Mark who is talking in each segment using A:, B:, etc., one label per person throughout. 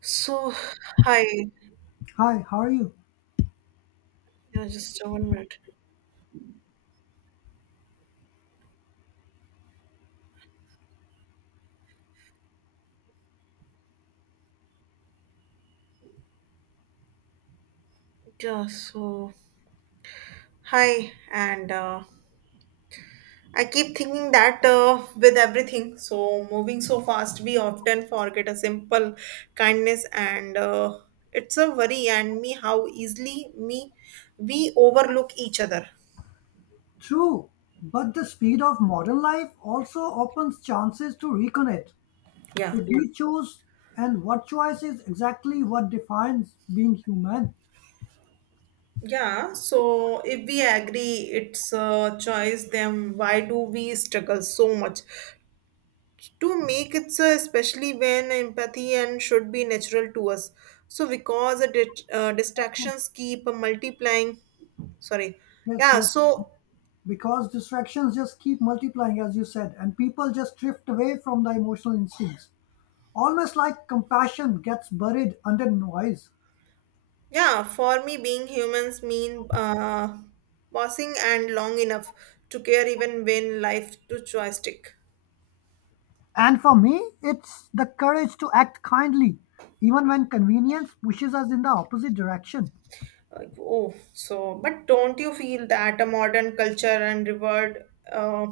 A: So, hi.
B: Hi, how are you?
A: Yeah, just 1 minute. Yeah, so, hi. And I keep thinking that with everything, so moving so fast, we often forget a simple kindness, and it's a worry and me how easily me we overlook each other.
B: True, but the speed of modern life also opens chances to reconnect.
A: Yeah.
B: If we choose, and what choice is exactly what defines being human.
A: Yeah, so if we agree it's a choice, then why do we struggle so much to make it so, especially when empathy and should be natural to us so because the distractions keep multiplying. Sorry.
B: Yes,
A: Yeah,
B: yes,
A: so
B: because distractions just keep multiplying, as you said, and people just drift away from the emotional instincts. Almost like compassion gets buried under noise.
A: yeah, for me being humans mean pausing and long enough to care even when life to joystick.
B: And for me, it's the courage to act kindly, even when convenience pushes us in the opposite direction.
A: Like, oh so, but don't you feel that a modern culture and reward uh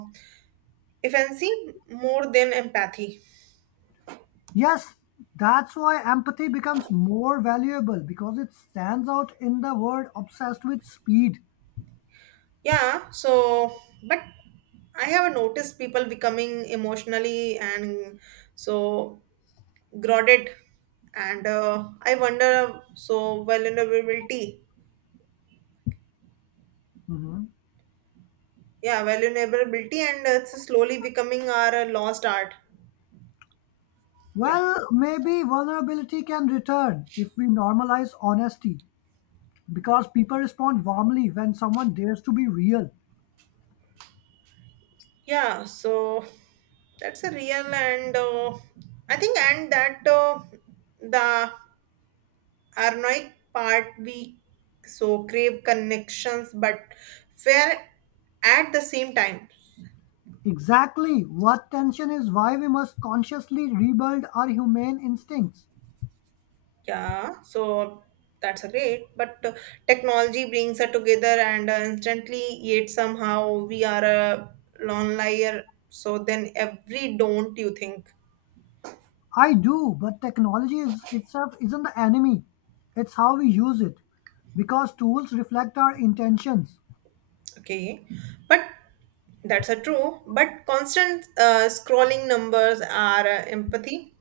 A: efficiency more than empathy?
B: Yes, that's why empathy becomes more valuable because it stands out in the world obsessed with speed.
A: Yeah, so but I have noticed people becoming emotionally and so grounded, and I wonder so vulnerability.
B: Hmm.
A: Yeah, vulnerability, and it's slowly becoming our lost art. Yeah,
B: Well, maybe vulnerability can return if we normalize honesty because people respond warmly when someone dares to be real.
A: yeah. So that's a real and I think and that the ironic part we so crave connections, but fair at the same time.
B: Exactly what tension is why we must consciously rebuild our humane instincts.
A: Yeah, so that's a great. But technology brings us together and instantly, yet somehow we are a lone liar. So then every, don't you think?
B: I do, but technology is itself isn't the enemy. It's how we use it because tools reflect our intentions.
A: Okay, but that's a true. But constant scrolling numbers are empathy.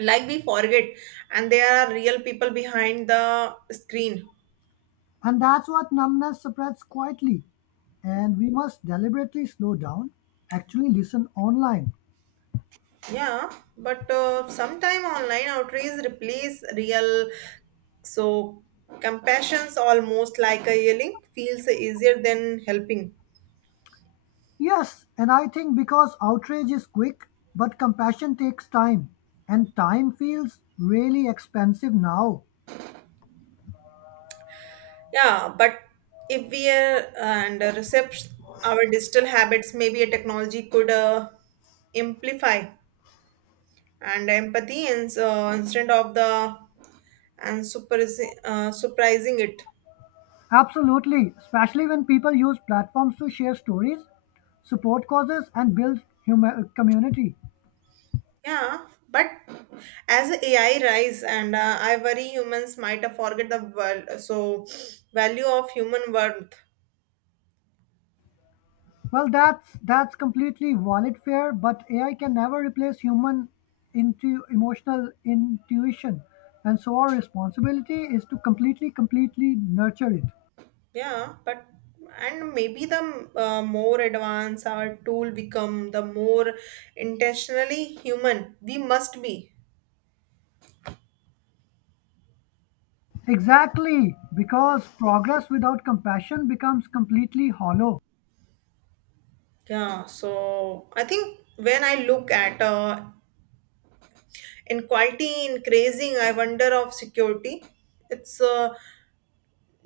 A: Like, we forget, and there are real people behind the screen.
B: And that's what numbness spreads quietly. And we must deliberately slow down, actually listen online.
A: Yeah, but sometime online outreach replace real, so compassion's almost like a yelling feels easier than helping.
B: Yes, and I think because outrage is quick, but compassion takes time. And time feels really expensive now.
A: Yeah, but if we and recept our digital habits, maybe a technology could amplify and empathy and instead of the and super surprising it.
B: Absolutely, especially when people use platforms to share stories, support causes, and build community.
A: Yeah, but as AI rise and I worry humans might have forget the value of human worth.
B: Well, that's completely valid fear, but AI can never replace human into emotional intuition, and so our responsibility is to completely nurture it.
A: Yeah, but and maybe the more advanced our tool become, the more intentionally human we must be.
B: Exactly, because progress without compassion becomes completely hollow.
A: Yeah, so I think when I look at inequality increasing, I wonder of security. It's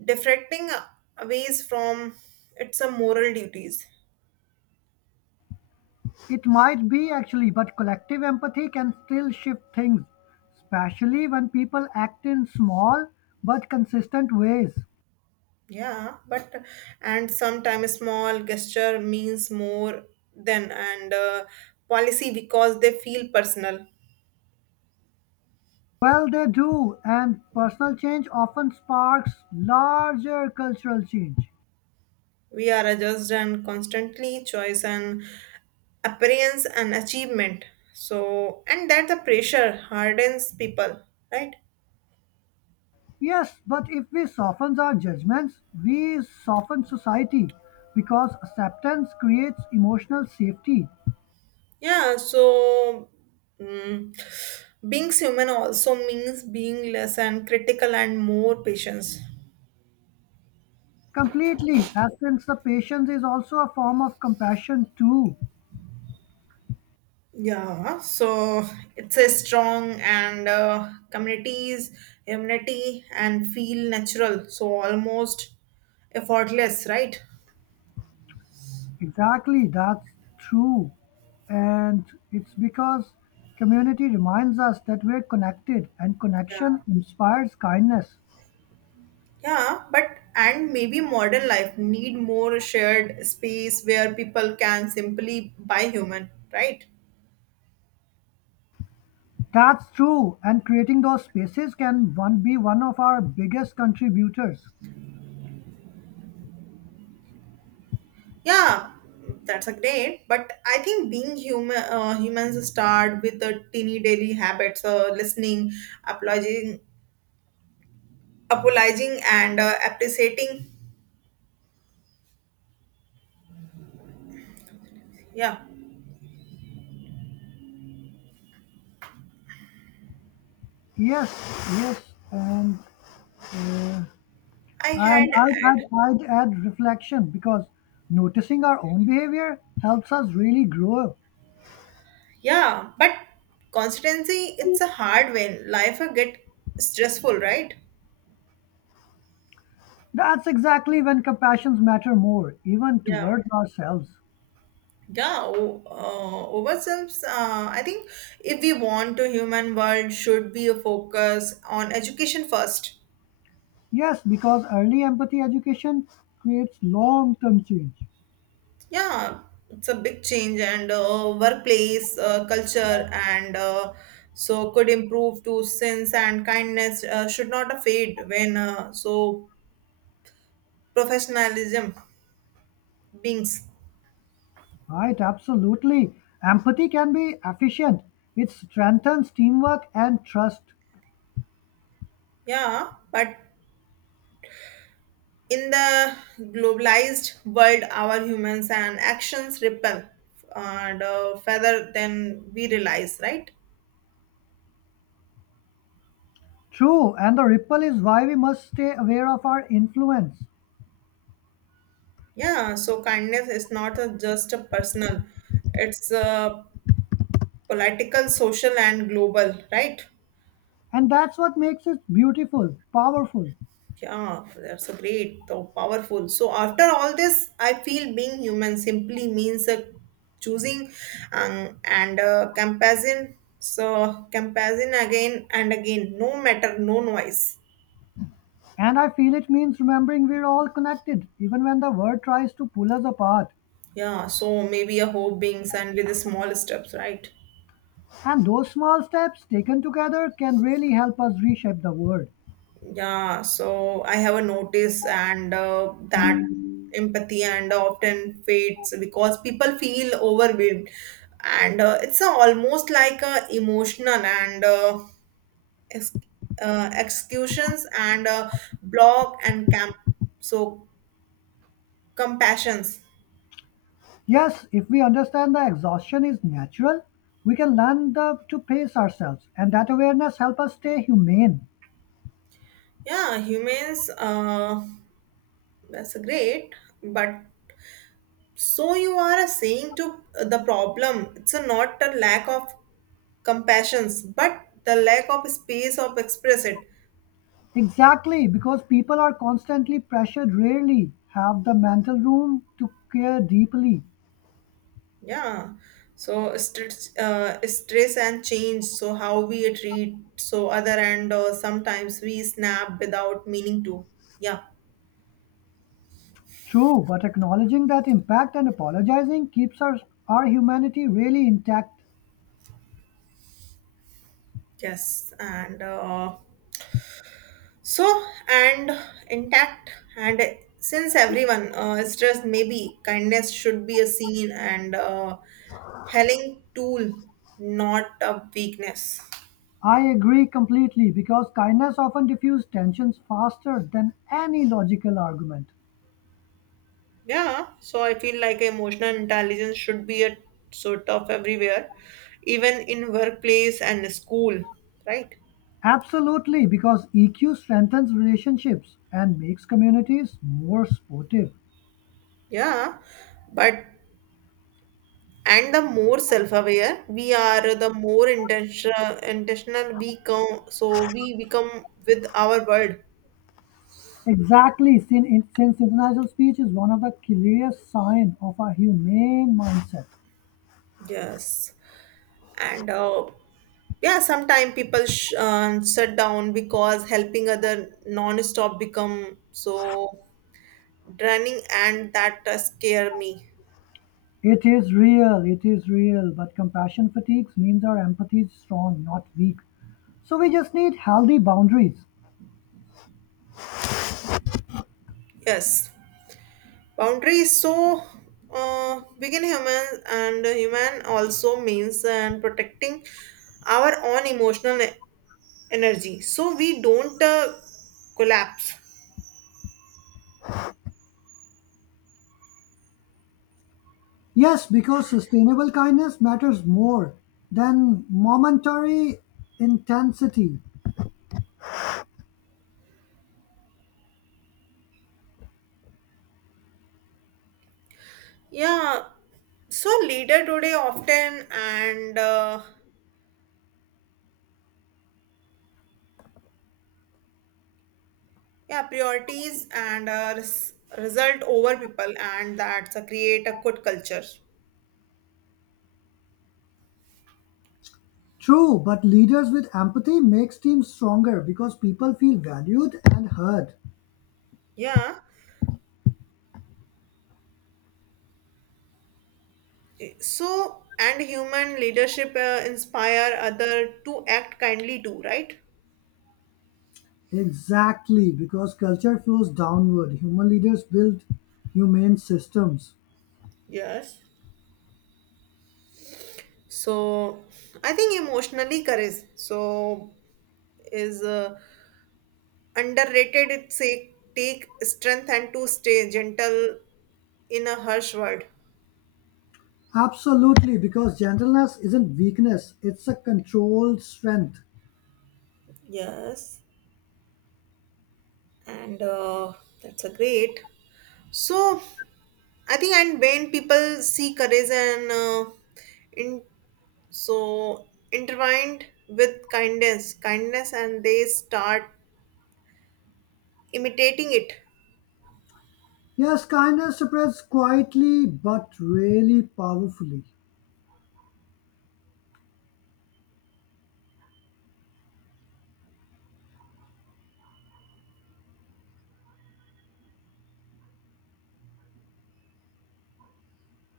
A: deflecting ways from it's a moral duties.
B: It might be actually, but collective empathy can still shift things, especially when people act in small but consistent ways.
A: Yeah, but and sometimes small gesture means more than and policy because they feel personal.
B: Well, they do, and personal change often sparks larger cultural change.
A: We are adjust and constantly choice and appearance and achievement. So and that the pressure hardens people, right?
B: Yes, but if we soften our judgments, we soften society because acceptance creates emotional safety.
A: Yeah. So mm, being human also means being less and critical and more patience.
B: Completely, as since the patience is also a form of compassion, too.
A: Yeah, so it's a strong and communities immunity and feel natural, so almost effortless, right?
B: Exactly, that's true. And it's because community reminds us that we're connected, and
A: Yeah,
B: connection inspires kindness.
A: yeah, but and maybe modern life need more shared space where people can simply buy human, right?
B: That's true, and creating those spaces can one be one of our biggest contributors.
A: Yeah, that's a great. But I think being human, humans start with the teeny daily habits, listening, apologizing, apologizing, and appreciating. Yeah,
B: Yes, yes, and
A: I had
B: and I'd,
A: had
B: I'd, I'd add reflection because noticing our own behavior helps us really grow.
A: yeah, but consistency it's a hard when life get stressful, right?
B: That's exactly when compassions matter more, even
A: Yeah.
B: towards ourselves.
A: Yeah, ourselves. I think if we want to human world, should be a focus on education first.
B: Yes, because early empathy education creates long-term change.
A: Yeah, it's a big change, and workplace culture and so could improve to sense and kindness should not fade when so professionalism beings.
B: Right, absolutely. Empathy can be efficient. It strengthens teamwork and trust.
A: Yeah, but in the globalized world, our humans and actions ripple and further than we realize, right?
B: True, and the ripple is why we must stay aware of our influence.
A: Yeah, so kindness is not a, just a personal, it's a political, social, and global, right?
B: And that's what makes it beautiful, powerful.
A: Yeah, that's a great, though powerful. So after all this, I feel being human simply means choosing and comparison. So comparison again and again, no matter, no noise.
B: And I feel it means remembering we're all connected, even when the world tries to pull us apart.
A: Yeah, so maybe a hope being sent with the small steps, right?
B: And those small steps taken together can really help us reshape the world.
A: Yeah, so I have a notice and that empathy and often fades because people feel overwhelmed and it's almost like emotional and ex- executions and block and camp so compassions.
B: Yes, if we understand the exhaustion is natural, we can learn to pace ourselves, and that awareness helps us stay humane.
A: Yeah, humans that's great, but so you are saying to the problem it's a not a lack of compassions but the lack of space of express it.
B: Exactly, because people are constantly pressured rarely have the mental room to care deeply.
A: Yeah, so stress and change so how we treat so other and sometimes we snap without meaning to. Yeah.
B: True, but acknowledging that impact and apologizing keeps our humanity really intact.
A: Yes, and so and intact and since everyone is just maybe kindness should be a seen and helling tool, not a weakness.
B: I agree completely because kindness often diffuses tensions faster than any logical argument.
A: Yeah, so I feel like emotional intelligence should be a sort of everywhere, even in workplace and school, right?
B: Absolutely, because EQ strengthens relationships and makes communities more supportive.
A: Yeah, but and the more self-aware we are, the more intentional we come so we become with our world.
B: Exactly. Since international speech is one of the clearest signs of a humane mindset,
A: Yes, and yeah, sometimes people shut down because helping other non-stop become so draining and that scare me.
B: it is real, it is real. But compassion fatigues means our empathy is strong, not weak. So we just need healthy boundaries.
A: Yes, boundary is so begin human and human also means and protecting our own emotional energy so we don't collapse.
B: Yes, because sustainable kindness matters more than momentary intensity.
A: Yeah, so leader today often and yeah priorities and result over people and that's a create a good culture.
B: True, but leaders with empathy makes teams stronger because people feel valued and heard.
A: Yeah, so and human leadership inspire other to act kindly too, right?
B: Exactly, because culture flows downward. Human leaders build humane systems.
A: Yes, so I think emotionally courage so is underrated. It say take strength and to stay gentle in a harsh world.
B: Absolutely, because gentleness isn't weakness, it's a controlled strength.
A: Yes, and that's a great. So I think and when people see courage and in so intertwined with kindness, and they start imitating it.
B: Yes, kindness spreads quietly but really powerfully.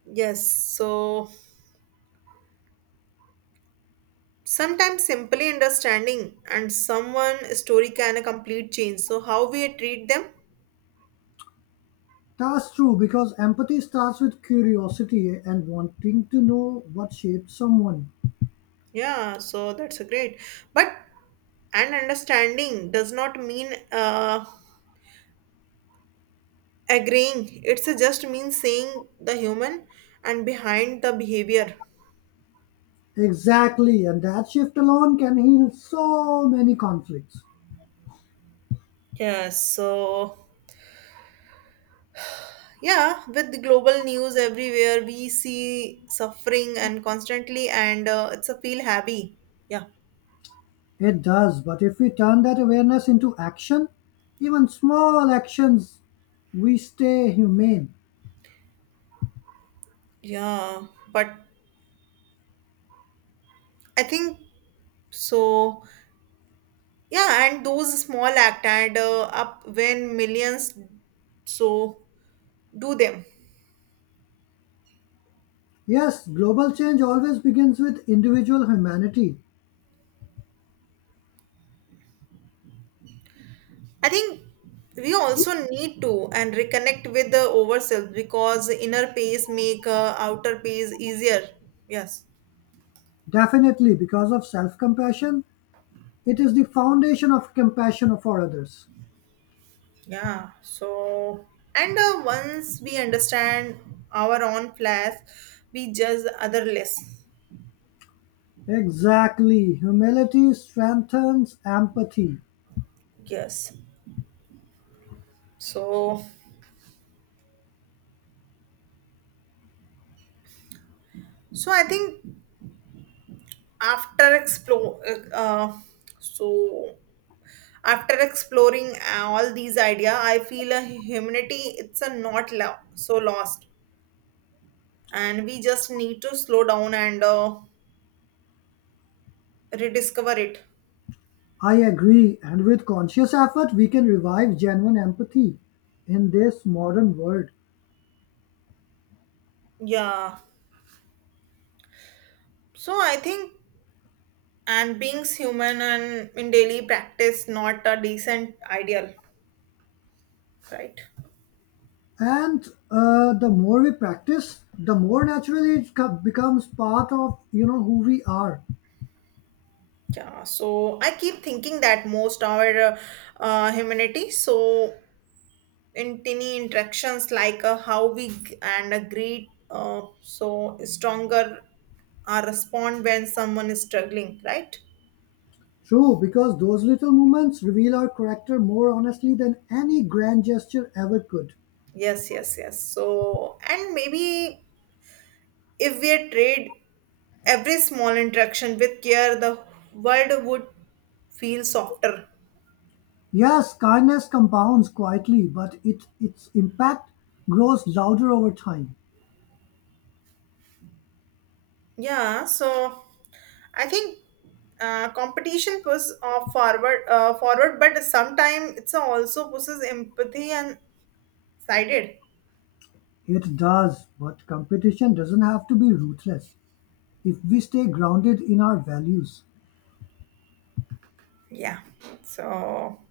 A: Yes, so sometimes simply understanding and someone story can a complete change. So how we treat them?
B: That's true because empathy starts with curiosity and wanting to know what shaped someone.
A: Yeah, so that's a great. But and understanding does not mean agreeing. It's a just means seeing the human and behind the behavior.
B: Exactly, and that shift alone can heal so many conflicts.
A: Yeah, so yeah, with the global news everywhere, we see suffering and constantly, and it's a feel happy. Yeah,
B: It does, but if we turn that awareness into action, even small actions, we stay humane.
A: yeah, but I think so. Yeah, and those small act and up when millions so do them.
B: Yes, global change always begins with individual humanity.
A: I think we also need to and reconnect with the ourselves because inner pace make outer pace easier. Yes.
B: Definitely, because of self compassion, it is the foundation of compassion for others.
A: Yeah. So and once we understand our own flaws, we judge other less.
B: Exactly. Humility strengthens empathy.
A: Yes. So so I think after explore so after exploring all these idea, I feel a humanity it's a not lost and we just need to slow down and rediscover it.
B: I agree, and with conscious effort, we can revive genuine empathy in this modern world.
A: Yeah, so I think and being human and in daily practice not a decent ideal, right?
B: And the more we practice the more naturally it becomes part of who we are.
A: Yeah, so I keep thinking that most our humanity so in tiny interactions like how we g- and greet so stronger respond when someone is struggling, right?
B: True because those little moments reveal our character more honestly than any grand gesture ever could.
A: Yes, yes, yes, so and maybe if we trade every small interaction with care, the world would feel softer.
B: Yes, kindness compounds quietly, but it its impact grows louder over time.
A: Yeah, so I think competition pushes forward, but sometimes it's also pushes empathy and sided.
B: It does, but competition doesn't have to be ruthless if we stay grounded in our values.
A: Yeah. So,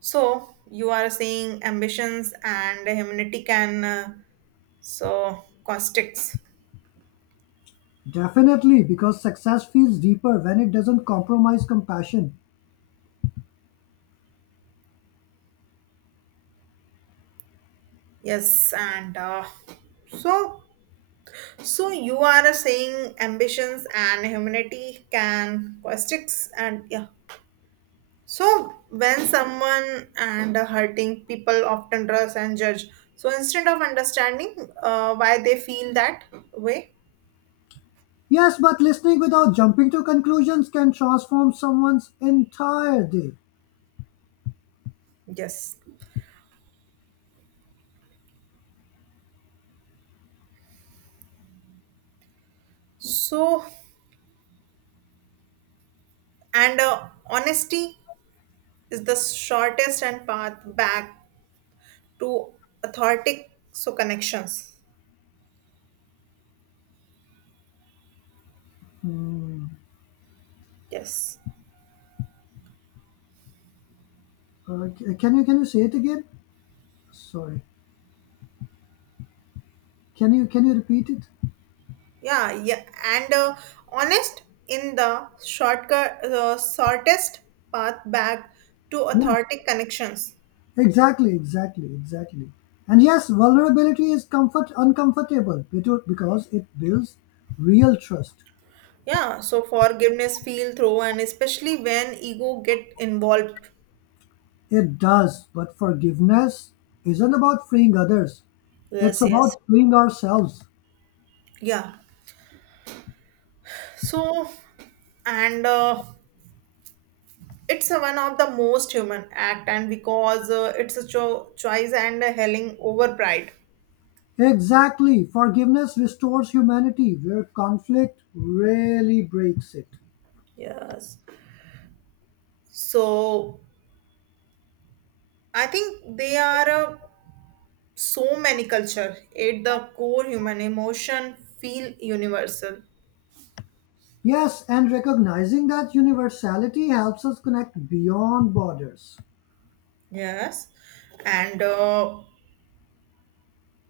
A: so, you are saying ambitions and humanity can so caustics.
B: Definitely, because success feels deeper when it doesn't compromise compassion.
A: Yes, and so So you are saying ambitions and humanity can costics and yeah. So when someone and hurting people often trust and judge. So instead of understanding why they feel that way,
B: Yes, but listening without jumping to conclusions can transform someone's entire day.
A: yes. So and honesty is the shortest and path back to authentic so connections.
B: Hmm.
A: Yes.
B: Can you say it again? Sorry. Can you repeat it?
A: Yeah, yeah, and honest in the shortest path back to
B: Yes.
A: authentic connections.
B: Exactly. And yes, vulnerability is comfort uncomfortable because it builds real trust.
A: Yeah, so forgiveness feel through, and especially when ego get involved.
B: It does, but forgiveness isn't about freeing others. It's
A: Yes, yes.
B: about freeing ourselves.
A: Yeah, so and it's a one of the most human act, and because it's a choice and a helling over pride.
B: Exactly. Forgiveness restores humanity where conflict really breaks it.
A: Yes. So I think they are. So many culture at the core human emotion feel universal.
B: Yes, and recognizing that universality helps us connect beyond borders.
A: Yes, and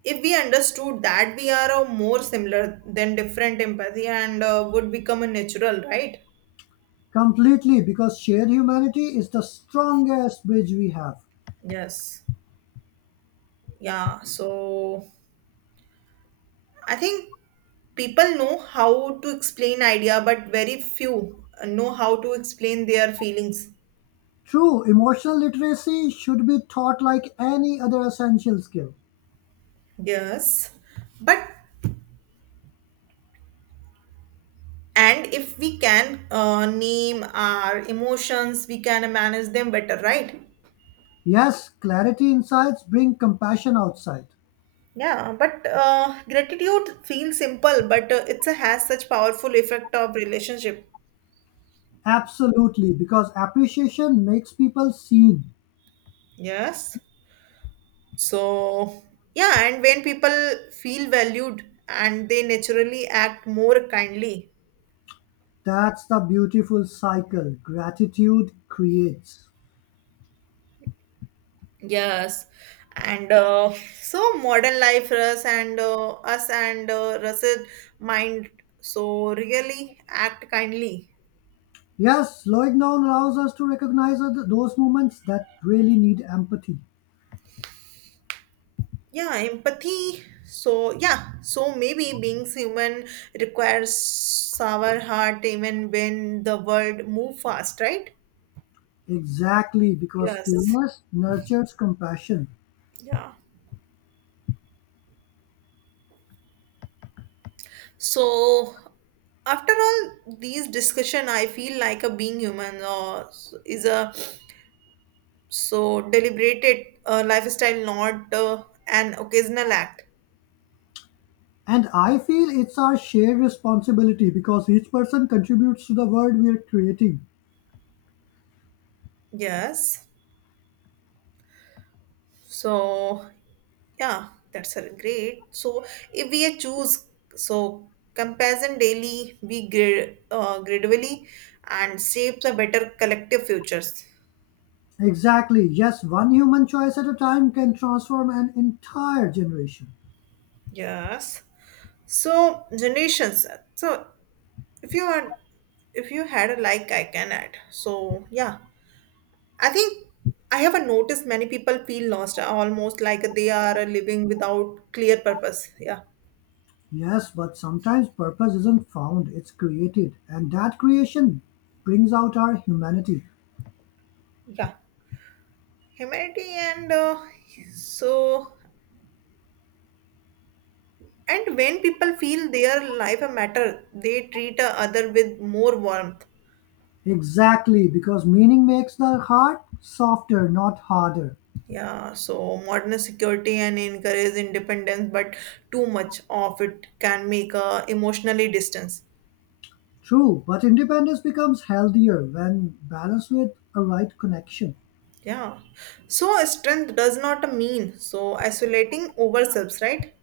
A: if we understood that we are more similar than different, empathy and would become a natural, right?
B: Completely, because shared humanity is the strongest bridge we have.
A: Yes. Yeah, so I think people know how to explain idea but very few know how to explain their feelings.
B: True, emotional literacy should be taught like any other essential skill.
A: Yes, but and if we can name our emotions we can manage them better, right?
B: Yes, clarity insights bring compassion outside.
A: Yeah, but gratitude feels simple but it's a has such powerful effect of relationship.
B: Absolutely, because appreciation makes people seen.
A: Yes, so yeah, and when people feel valued and they naturally act more kindly.
B: That's the beautiful cycle gratitude creates.
A: Yes, and so modern life us and russet mind so really act kindly.
B: Yes, slowing down allows us to recognize those moments that really need empathy.
A: Yeah, empathy so yeah, so maybe being human requires our heart even when the world move fast, right?
B: Exactly, because
A: Yes,
B: stillness nurtures compassion.
A: yeah, so after all these discussion I feel like a being human is a so deliberated lifestyle not an occasional act.
B: And I feel it's our shared responsibility because each person contributes to the world we are creating.
A: Yes, so yeah, that's a great. So if we choose so comparison daily, we grade gradually and shapes a better collective futures.
B: Exactly, yes, one human choice at a time can transform an entire generation.
A: Yes. So generations. So if you are if you had a like I can add. So yeah. I think I have a noticed many people feel lost almost like they are living without clear purpose. Yeah.
B: Yes, but sometimes purpose isn't found, it's created. And that creation brings out our humanity.
A: Yeah. Humanity and so and when people feel their life a matter, they treat a other with more warmth.
B: Exactly, because meaning makes the heart softer, not harder.
A: Yeah, so modern security and encourage independence, but too much of it can make a emotionally distance.
B: True, but independence becomes healthier when balanced with a right connection.
A: Yeah. So strength does not mean so isolating ourselves, right?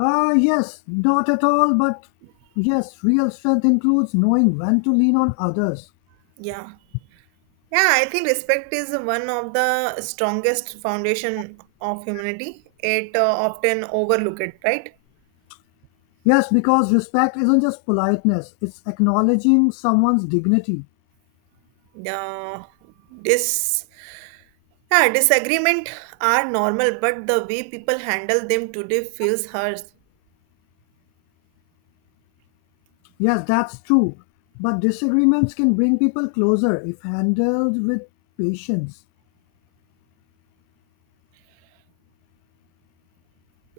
B: Ah, yes, not at all, but yes, real strength includes knowing when to lean on others.
A: Yeah. Yeah, I think respect is one of the strongest foundation of humanity. It often overlooked, right?
B: Yes, because respect isn't just politeness, it's acknowledging someone's dignity.
A: Yeah, this yeah, disagreement are normal, but the way people handle them today feels hurts.
B: Yes, that's true, but disagreements can bring people closer if handled with patience.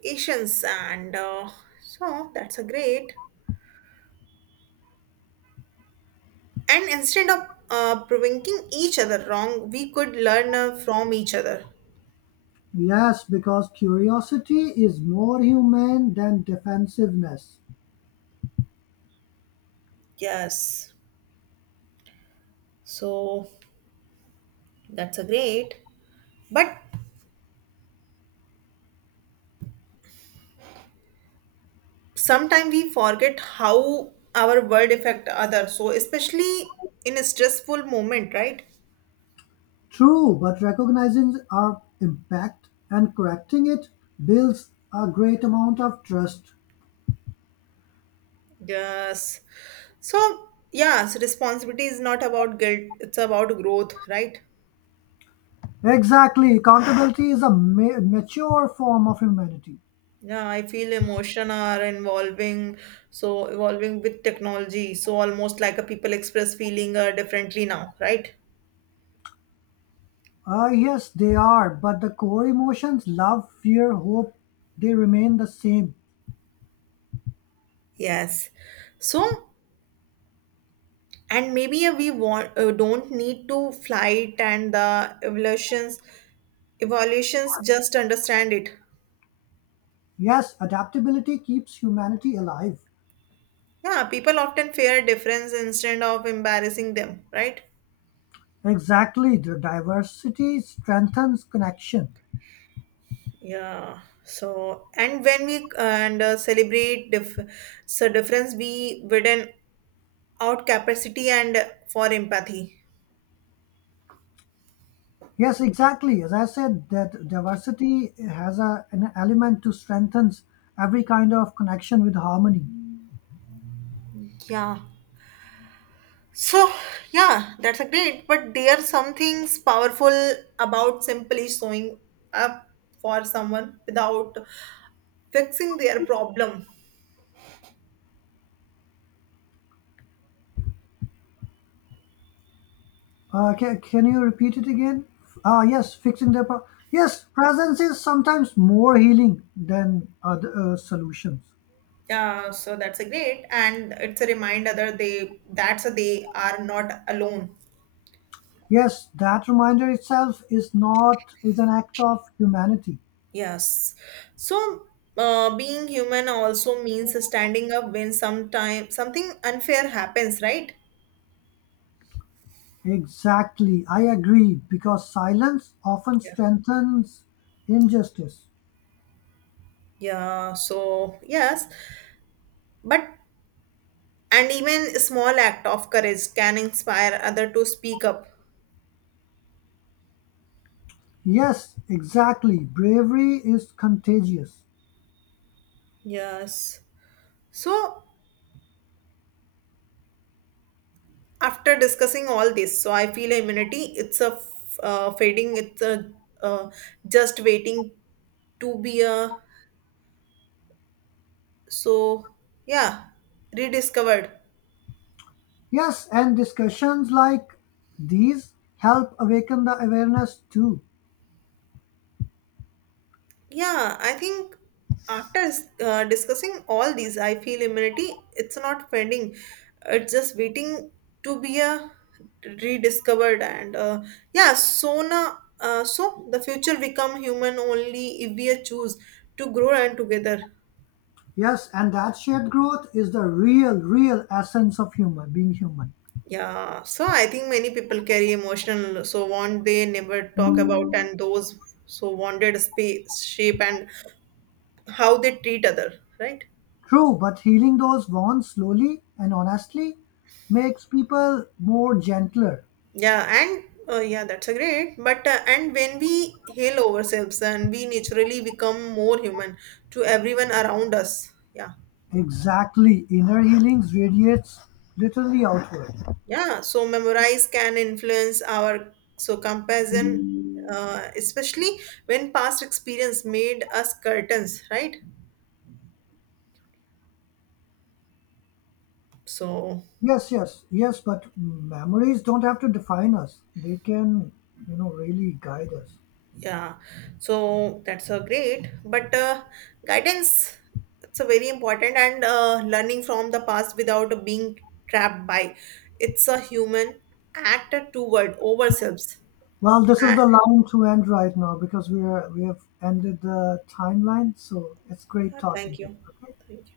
A: Patience, and so that's a great. And instead of provoking each other wrong, we could learn from each other.
B: Yes, because curiosity is more human than defensiveness.
A: Yes, so that's a great. But sometimes we forget how our word affect others. So especially in a stressful moment, right?
B: True, but recognizing our impact and correcting it builds a great amount of trust.
A: Yes. So, yes, responsibility is not about guilt, it's about growth, right?
B: Exactly, accountability is a mature form of humanity.
A: Yeah, I feel emotion are involving, so evolving with technology. So almost like a people express feeling differently now, right?
B: Yes, they are, but the core emotions love, fear, hope, they remain the same.
A: Yes. So, and maybe we want don't need to flight and the evolutions just understand it.
B: Yes, adaptability keeps humanity alive.
A: Yeah, people often fear difference instead of embarrassing them, right?
B: Exactly, the diversity strengthens connection.
A: Yeah. So, and when we and celebrate difference, we widen out capacity and for empathy.
B: Yes, exactly. As I said, that diversity has an element to strengthens every kind of connection with harmony.
A: Yeah. So, yeah, that's a great. But there are some things powerful about simply showing up for someone without fixing their problem.
B: Can you repeat it again? Ah, yes, yes, presence is sometimes more healing than other solutions.
A: Yeah. So that's a great, and it's a reminder that they that's a, they are not alone.
B: Yes, that reminder itself is not is an act of humanity.
A: Yes. So, being human also means standing up when sometime something unfair happens, right?
B: Exactly, I agree, because silence often
A: Yeah.
B: strengthens injustice.
A: Yeah. So, yes. But, and even small act of courage can inspire other to speak up.
B: Yes, exactly, bravery is contagious.
A: Yes. So, after discussing all this, so I feel immunity, it's a fading, it's a uh, just waiting to be a, so, yeah, rediscovered.
B: Yes, and discussions like these help awaken the awareness too.
A: Yeah, I think after discussing all these, I feel immunity, it's not fading. It's just waiting to be rediscovered. And yeah, so now, so the future become human only if we choose to grow and together.
B: Yes, and that shared growth is the real essence of human being human.
A: Yeah, so I think many people carry emotional, so want they never talk about, and those so wanted space, shape, and how they treat other, right?
B: True, but healing those wounds slowly and honestly makes people more gentler.
A: Yeah, and yeah, that's a great. But and when we heal ourselves, and we naturally become more human to everyone around us. Yeah,
B: Exactly. Inner healings radiates literally outward.
A: yeah. So memorize can influence our so comparison, especially when past experience made us curtains, right? So
B: Yes, but memories don't have to define us. They can, really guide us.
A: yeah, so that's a great, but guidance it's a very important and learning from the past without being trapped by it's a human act toward ourselves.
B: Well, this is
A: And,
B: the line to end right now because we have ended the timeline, so it's great
A: thank
B: talking to you.
A: you,
B: Okay.
A: thank you.